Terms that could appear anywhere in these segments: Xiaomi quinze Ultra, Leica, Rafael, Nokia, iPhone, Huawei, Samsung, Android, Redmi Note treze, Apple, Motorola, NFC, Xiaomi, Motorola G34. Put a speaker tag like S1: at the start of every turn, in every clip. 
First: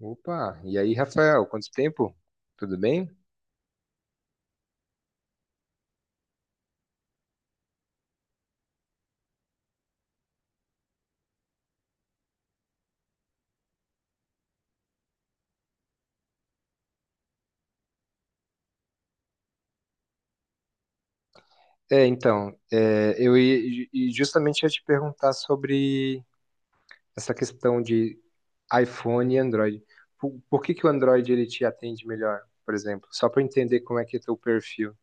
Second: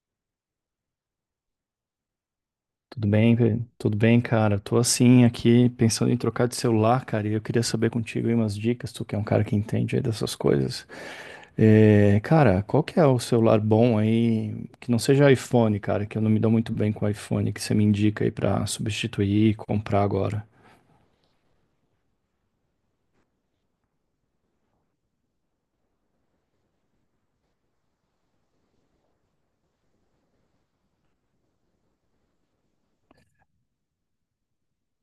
S1: Opa, e aí, Rafael, quanto tempo? Tudo bem?
S2: Tudo bem, tudo bem, cara. Tô assim aqui pensando em trocar de celular, cara, e eu queria saber contigo aí umas dicas, tu que é um cara que entende aí dessas coisas. É, cara, qual que é o celular bom aí, que não seja iPhone, cara, que eu não me dou muito bem com iPhone, que você me indica aí pra substituir e comprar agora?
S1: É, então, e justamente ia te perguntar sobre essa questão de iPhone e Android. Por que que o Android ele te atende melhor, por exemplo? Só para entender como é que é teu perfil.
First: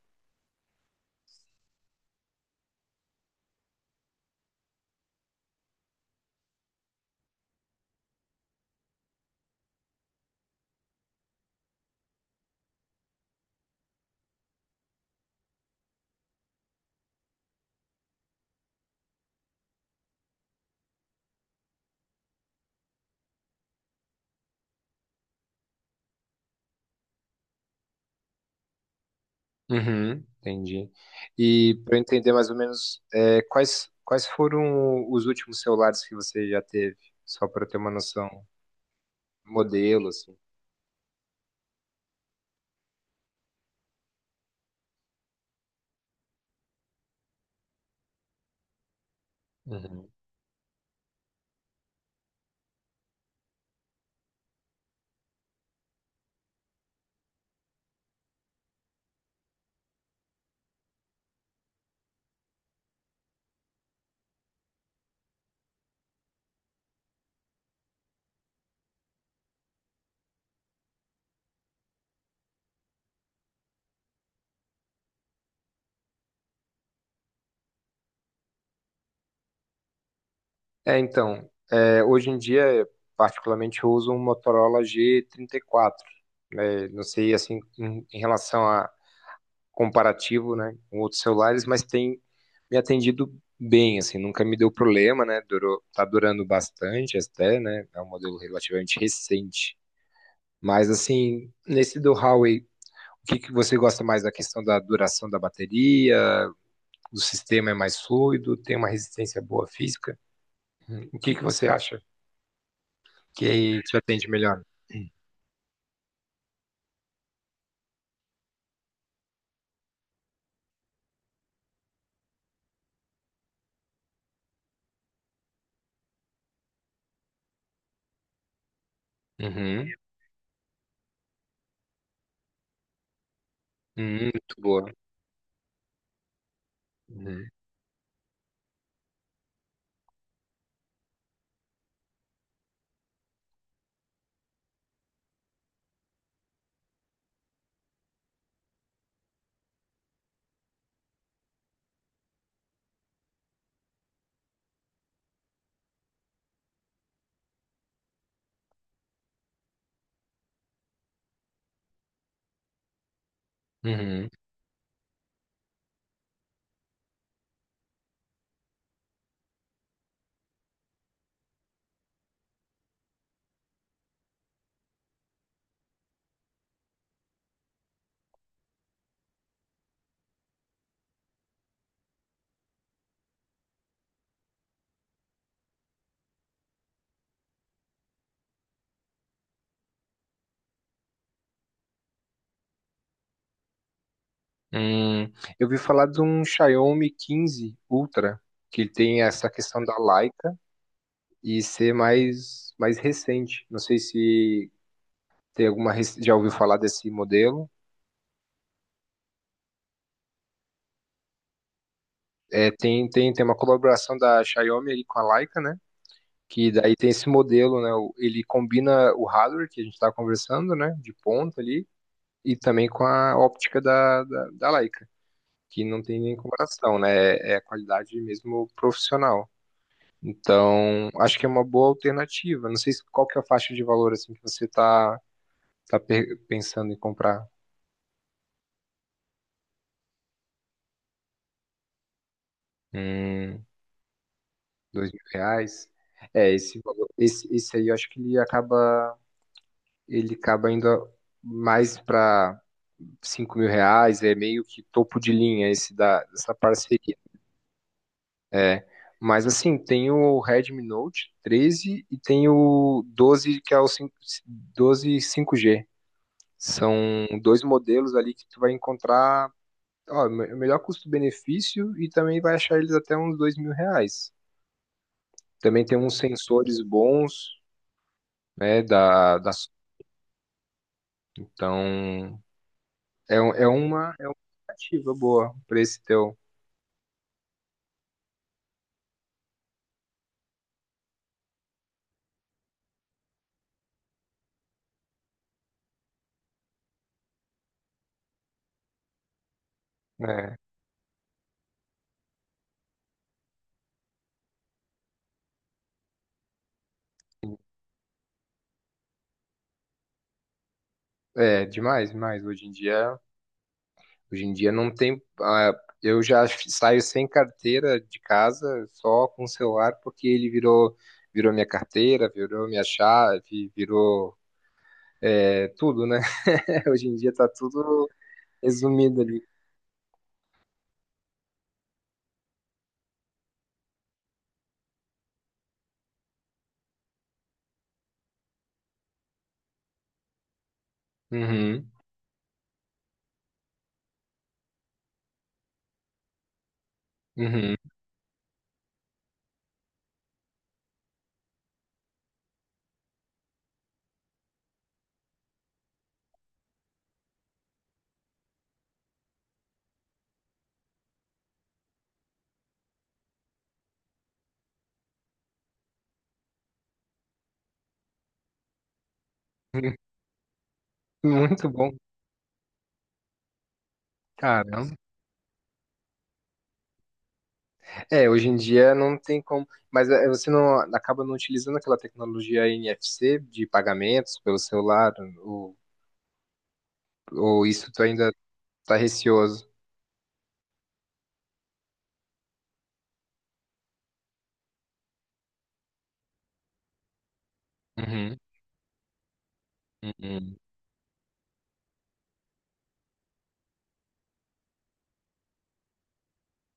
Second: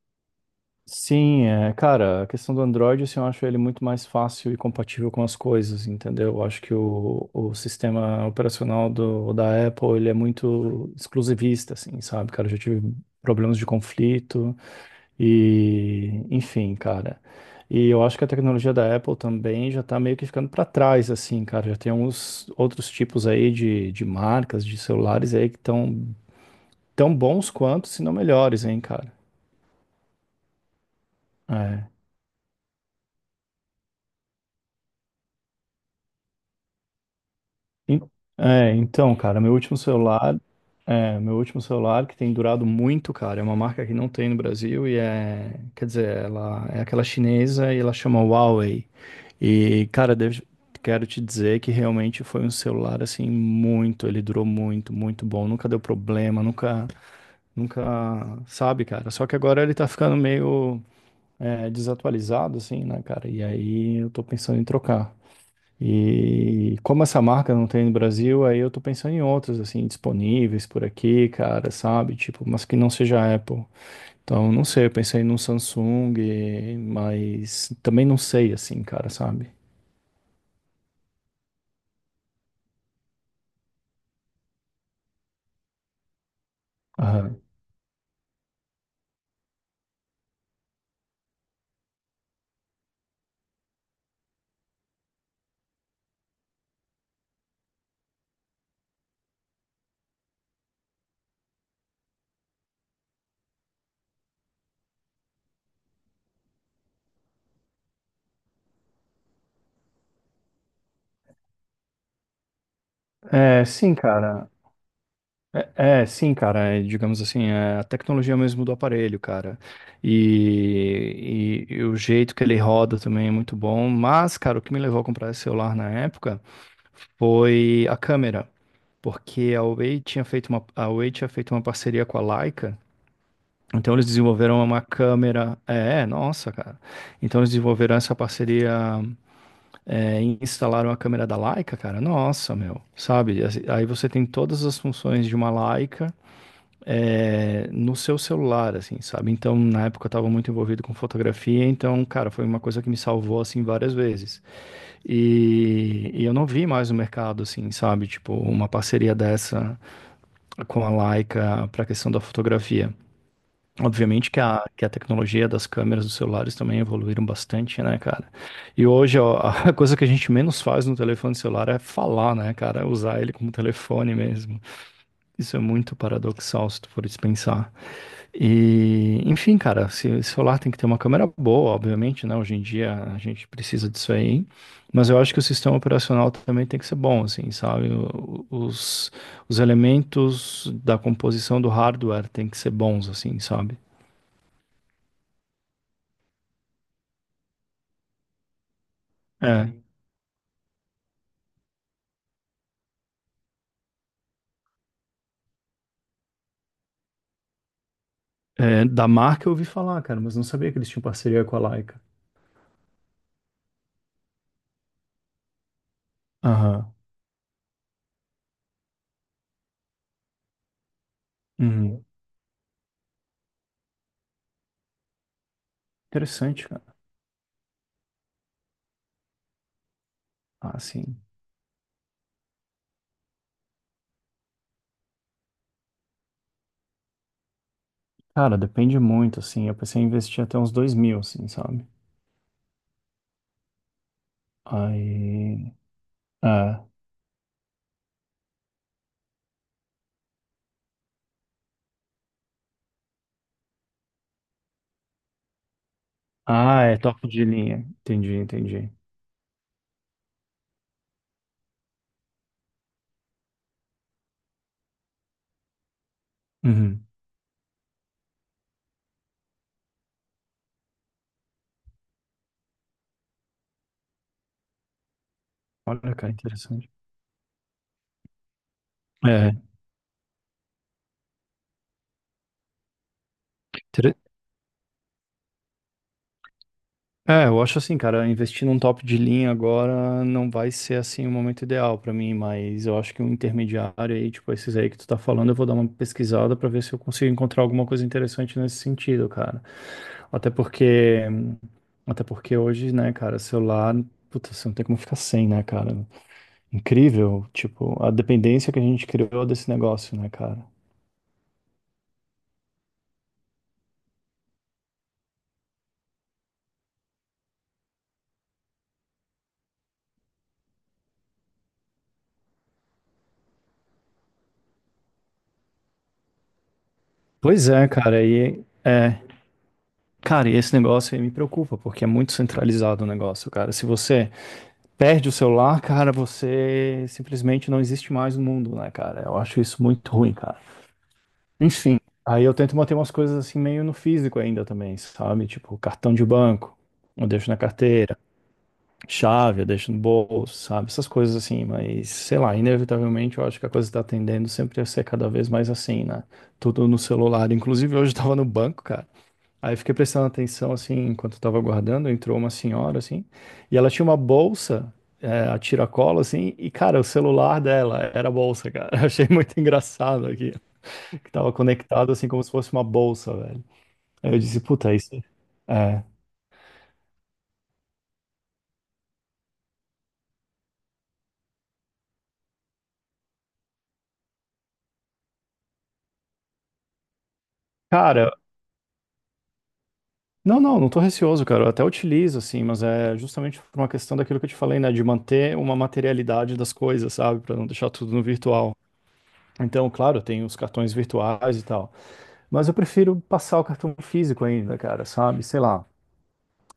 S2: Sim, é, cara, a questão do Android, assim, eu acho ele muito mais fácil e compatível com as coisas, entendeu? Eu acho que o sistema operacional do, da Apple, ele é muito exclusivista, assim, sabe, cara? Eu já tive problemas de conflito e, enfim, cara. E eu acho que a tecnologia da Apple também já tá meio que ficando para trás, assim, cara. Já tem alguns outros tipos aí de marcas, de celulares aí que estão tão bons quanto, se não melhores, hein, cara.
S1: Uhum, entendi. E
S2: É.
S1: para entender mais ou menos quais foram os últimos celulares que você já teve, só para ter uma
S2: En-
S1: noção,
S2: É, então, cara, meu último
S1: modelo, assim.
S2: celular, é, meu último celular que tem durado muito, cara, é uma marca que não tem no Brasil e é, quer dizer, ela é aquela chinesa e ela chama Huawei. E,
S1: Uhum.
S2: cara, quero te dizer que realmente foi um celular assim muito, ele durou muito, muito bom, nunca deu problema, nunca, nunca, sabe, cara. Só que agora ele tá ficando meio é, desatualizado, assim, né, cara? E aí eu tô pensando em trocar. E como essa marca não tem no Brasil, aí eu tô pensando em outras, assim, disponíveis por aqui, cara, sabe? Tipo, mas que não seja a Apple. Então, não sei, eu pensei num Samsung, mas também não sei, assim, cara, sabe?
S1: É, então, hoje em dia, particularmente, eu uso um Motorola G34, né? Não sei,
S2: Aham.
S1: assim, em relação a comparativo, né, com outros celulares, mas tem me atendido bem, assim, nunca me deu problema, né, durou, tá durando bastante até, né, é um modelo relativamente recente. Mas, assim, nesse do Huawei, o que que você gosta mais da questão da duração da bateria? O sistema é mais fluido, tem uma resistência boa física? O que que você acha? Que
S2: É,
S1: aí
S2: sim,
S1: te atende
S2: cara.
S1: melhor.
S2: É, é, sim, cara, é, digamos assim, é a tecnologia mesmo do aparelho, cara. E, e o jeito que ele roda também é muito bom. Mas, cara, o que me levou a comprar esse celular na época foi a câmera. Porque
S1: Uhum,
S2: A Huawei tinha feito uma parceria com a Leica. Então eles
S1: uhum, muito
S2: desenvolveram uma
S1: boa.
S2: câmera. É, nossa, cara. Então eles
S1: Uhum,
S2: desenvolveram essa parceria é, e instalaram a câmera da Leica, cara. Nossa, meu. Sabe? Assim, aí você tem todas as funções de uma Leica é, no seu celular, assim, sabe? Então na época eu tava muito envolvido com fotografia, então, cara, foi uma coisa que me salvou, assim, várias vezes. E eu não vi mais no mercado, assim, sabe? Tipo, uma parceria dessa com a Leica para a questão da fotografia.
S1: uhum.
S2: Obviamente que a tecnologia das câmeras dos celulares também evoluíram bastante, né, cara? E hoje, ó, a coisa que a gente menos faz no telefone celular é falar, né, cara? Usar ele como telefone mesmo. Isso é muito paradoxal se tu for dispensar. E, enfim, cara, se celular tem que ter uma câmera boa, obviamente, né? Hoje em dia a gente precisa disso aí, mas eu acho que o sistema operacional também tem que ser bom, assim, sabe? Os elementos da composição do hardware tem que ser bons, assim, sabe?
S1: Hum, eu vi falar de um Xiaomi 15 Ultra, que ele tem essa
S2: É,
S1: questão da Leica e ser mais recente. Não sei se tem alguma, já ouviu falar desse modelo.
S2: é, da marca eu ouvi falar, cara, mas não sabia que eles tinham parceria com a Leica.
S1: É, tem uma colaboração da Xiaomi ali com a Leica, né? Que
S2: Aham.
S1: daí tem esse modelo, né? Ele combina o hardware que a gente está conversando, né? De ponta ali,
S2: Uhum.
S1: e também com a óptica da, da Leica. Que não tem nem
S2: Interessante, cara.
S1: comparação, né? É a qualidade mesmo profissional.
S2: Ah,
S1: Então,
S2: sim.
S1: acho que é uma boa alternativa. Não sei qual que é a faixa de valor assim que você tá pensando em comprar.
S2: Cara, depende muito, assim. Eu pensei em investir até uns 2.000, assim, sabe?
S1: Hum, dois mil
S2: Aí.
S1: reais. É, esse
S2: É.
S1: valor, esse aí eu acho que ele acaba indo mais para R$ 5.000, é meio que topo de linha esse da, dessa
S2: Ah, é
S1: parceria.
S2: topo de linha. Entendi,
S1: É,
S2: entendi.
S1: mas assim, tem o Redmi Note 13 e tem o 12, que é o 5, 12 5G.
S2: Uhum.
S1: São dois modelos ali que tu vai encontrar, ó, melhor custo-benefício e também vai achar eles até uns R$ 2.000. Também tem
S2: Olha,
S1: uns
S2: cara,
S1: sensores
S2: interessante.
S1: bons, né, da, da...
S2: É,
S1: Então, é, é uma,
S2: intere-
S1: é uma alternativa boa pra esse teu,
S2: é, eu acho assim, cara, investir num top de linha agora não vai ser assim o momento ideal pra mim, mas eu acho que um intermediário aí, tipo esses aí que tu tá falando, eu vou dar uma pesquisada pra ver se eu consigo encontrar alguma coisa interessante nesse sentido, cara. Até
S1: né?
S2: porque, até porque hoje, né, cara, celular, puta, você não tem como ficar sem, né, cara? Incrível, tipo, a dependência que a gente criou desse negócio, né, cara?
S1: É, demais, demais. Hoje em dia não tem. Ah, eu já saio sem carteira de casa, só com o celular, porque ele virou minha carteira, virou minha chave, virou tudo, né? Hoje em dia tá
S2: Pois
S1: tudo
S2: é,
S1: resumido ali.
S2: cara, e esse negócio aí me preocupa, porque é muito centralizado o negócio, cara. Se você perde o celular, cara, você simplesmente não existe mais no mundo, né, cara? Eu acho isso muito ruim, cara.
S1: Uhum,
S2: Enfim, aí eu tento manter umas coisas assim meio no físico ainda também, sabe? Tipo, cartão de banco, eu deixo na
S1: uhum.
S2: carteira, chave, eu deixo no bolso, sabe? Essas coisas assim, mas sei lá, inevitavelmente eu acho que a coisa tá tendendo sempre a ser cada vez mais assim, né? Tudo no celular. Inclusive, hoje eu tava no banco, cara. Aí eu fiquei prestando atenção, assim, enquanto eu tava aguardando, entrou uma senhora, assim, e ela tinha uma bolsa, é, a tiracolo, assim, e, cara, o celular dela era a bolsa, cara. Eu achei muito engraçado aqui, que tava
S1: Muito bom.
S2: conectado, assim, como se fosse uma bolsa, velho. Aí eu disse,
S1: Caramba.
S2: puta, isso é... É.
S1: É, hoje em dia não tem como. Mas é, você não acaba não utilizando aquela tecnologia NFC de pagamentos pelo celular, ou, ou isso tu
S2: Cara,
S1: ainda tá receoso.
S2: não, não, não tô receoso, cara, eu até utilizo, assim, mas é justamente por uma questão daquilo que eu te falei, né, de manter uma materialidade das coisas, sabe, pra não deixar tudo no
S1: Uhum,
S2: virtual. Então, claro, tem
S1: uhum,
S2: os cartões virtuais e tal. Mas eu prefiro passar o cartão físico ainda, cara, sabe? Sei lá.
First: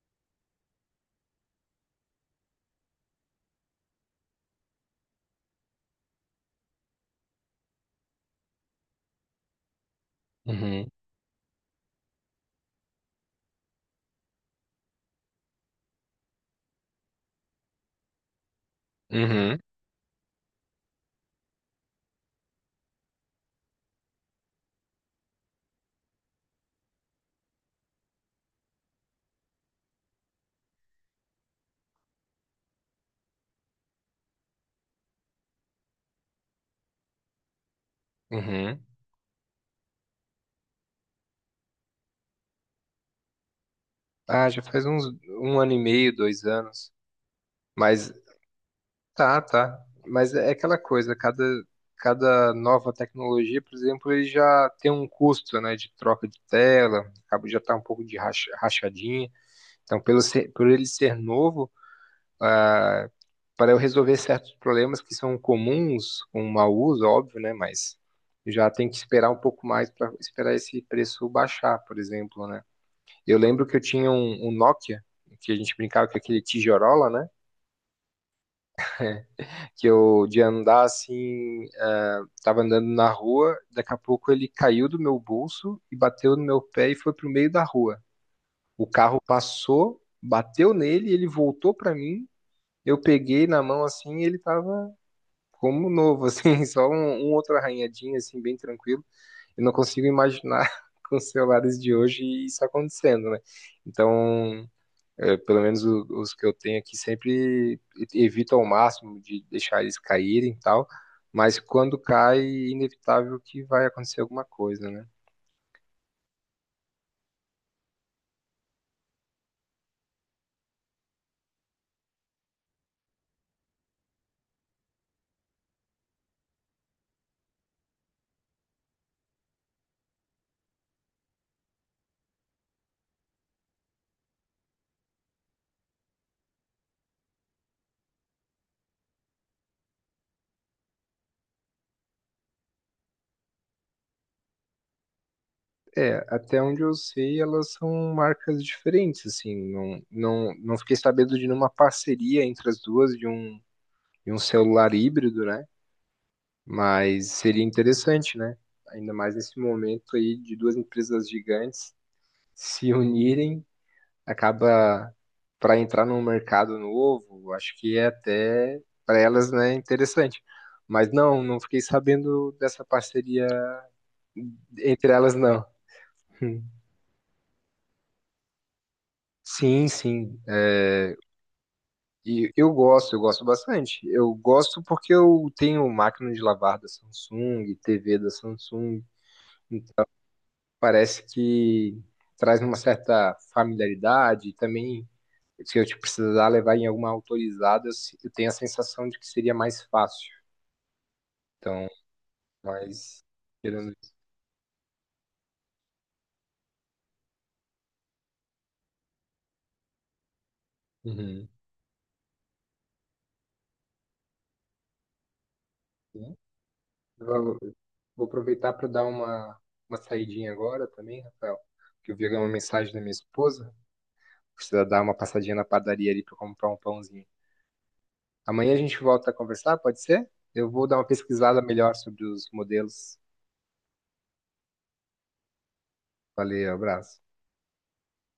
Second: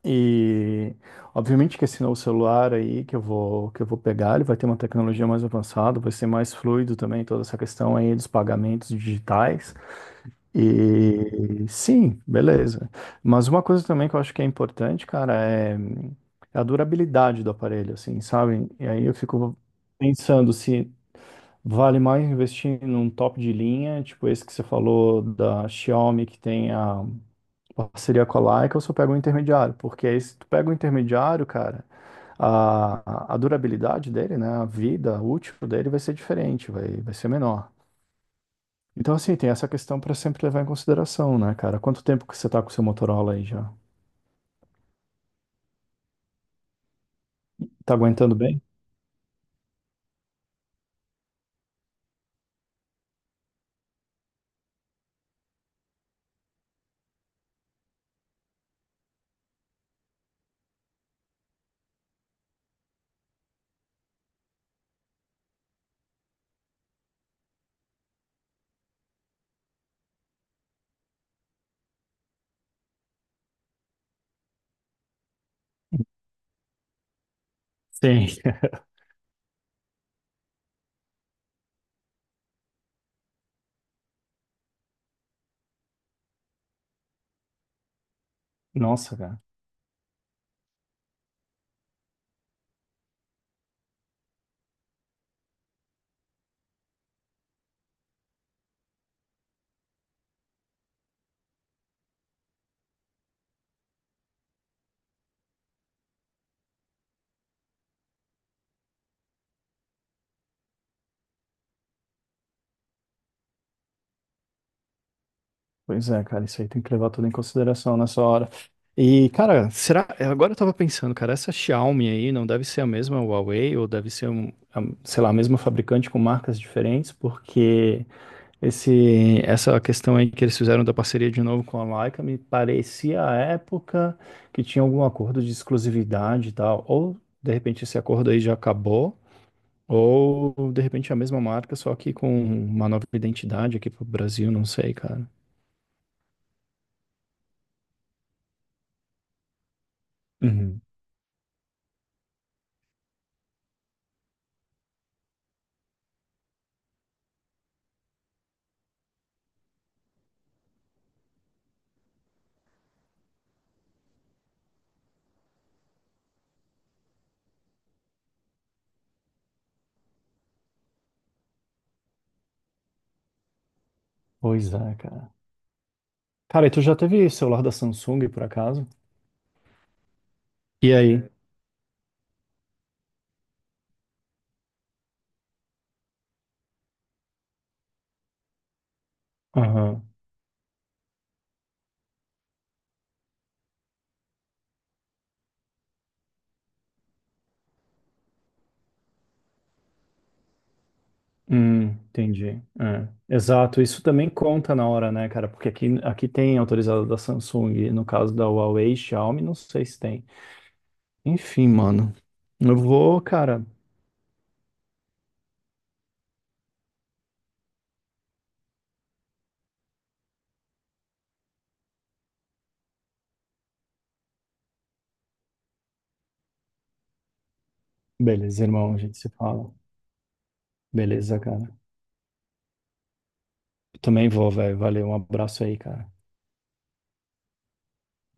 S2: E obviamente que esse novo celular aí que eu vou pegar, ele vai ter uma tecnologia mais avançada, vai ser mais fluido também toda essa questão aí dos pagamentos digitais.
S1: uhum.
S2: E sim, beleza. Mas uma coisa também que eu acho que é importante, cara, é a durabilidade do aparelho, assim, sabe? E aí eu fico
S1: Uhum,
S2: pensando se vale mais investir num top de linha, tipo esse que você falou da Xiaomi, que tem a, parceria com a Leica ou se eu pego um intermediário, porque aí se tu pega um intermediário, cara, a durabilidade dele, né, a vida útil dele vai ser diferente, vai ser menor.
S1: uhum.
S2: Então, assim, tem essa questão para sempre levar em consideração, né, cara? Quanto tempo que você tá com o seu Motorola aí já?
S1: Ah, já faz uns um ano e meio, 2 anos.
S2: Tá
S1: Mas
S2: aguentando bem?
S1: tá, tá. Mas é aquela coisa, cada nova tecnologia, por exemplo, ele já tem um custo, né, de troca de tela, acaba já tá um pouco de rachadinha. Então, por ele ser novo, ah, para eu resolver certos problemas que são comuns com o mau uso, óbvio, né, mas já tem que esperar um pouco mais para esperar esse preço baixar, por exemplo, né? Eu lembro que eu tinha um Nokia, que a gente brincava com aquele tijorola, né?
S2: Sim.
S1: Que eu de andar assim, tava andando na rua, daqui a pouco ele caiu do meu bolso e bateu no meu pé e foi pro meio da rua. O
S2: Nossa,
S1: carro
S2: cara.
S1: passou, bateu nele, ele voltou pra mim, eu peguei na mão assim e ele tava como novo, assim, só um outro arranhadinho, assim, bem tranquilo. Eu não consigo imaginar com os celulares de hoje isso acontecendo, né? Então, é, pelo menos os que eu tenho aqui sempre evito ao máximo de deixar eles caírem e tal, mas quando cai, é inevitável que vai acontecer alguma coisa, né?
S2: Pois é, cara, isso aí tem que levar tudo em consideração nessa hora. E, cara, será? Agora eu tava pensando, cara, essa Xiaomi aí não deve ser a mesma Huawei ou deve ser, um, sei lá, a mesma fabricante com marcas diferentes, porque esse, essa questão aí que eles fizeram da parceria de novo com a Leica me parecia à época que tinha algum acordo de exclusividade e tal, ou de repente esse acordo aí já acabou. Ou de repente é a mesma marca, só que com uma nova identidade aqui pro Brasil, não sei, cara.
S1: É, até onde eu sei, elas são marcas diferentes, assim, não, não, não fiquei sabendo de nenhuma parceria entre as duas de um, celular híbrido, né? Mas seria interessante, né? Ainda mais nesse momento aí de duas empresas gigantes se unirem acaba para entrar num mercado novo, acho que é até para elas, né, interessante. Mas não, não fiquei sabendo dessa parceria
S2: Pois é,
S1: entre
S2: cara.
S1: elas, não.
S2: Cara, e tu já teve celular da Samsung, por acaso?
S1: Sim, sim.
S2: E
S1: É,
S2: aí?
S1: e eu gosto bastante. Eu gosto porque eu tenho máquina de lavar da Samsung, TV da Samsung.
S2: Aham.
S1: Parece que traz uma certa familiaridade. E também, se eu te precisar levar em alguma autorizada, eu se- eu tenho a sensação de que seria mais fácil. Então,
S2: Entendi. É.
S1: mas
S2: Exato,
S1: tirando
S2: isso
S1: isso.
S2: também conta na hora, né, cara? Porque aqui, aqui tem autorizado da Samsung, no caso da Huawei, Xiaomi, não sei se tem.
S1: Uhum.
S2: Enfim, mano. Eu vou, cara.
S1: Sim. Vou, vou aproveitar para dar uma saidinha agora também, Rafael, que eu vi uma mensagem da minha esposa. Precisa dar uma passadinha na padaria ali para comprar um pãozinho.
S2: Beleza,
S1: Amanhã a
S2: irmão, a
S1: gente
S2: gente
S1: volta
S2: se
S1: a
S2: fala.
S1: conversar, pode ser? Eu vou dar uma
S2: Beleza,
S1: pesquisada
S2: cara.
S1: melhor sobre os modelos.
S2: Eu também vou, velho. Valeu, um abraço aí, cara.
S1: Valeu, abraço.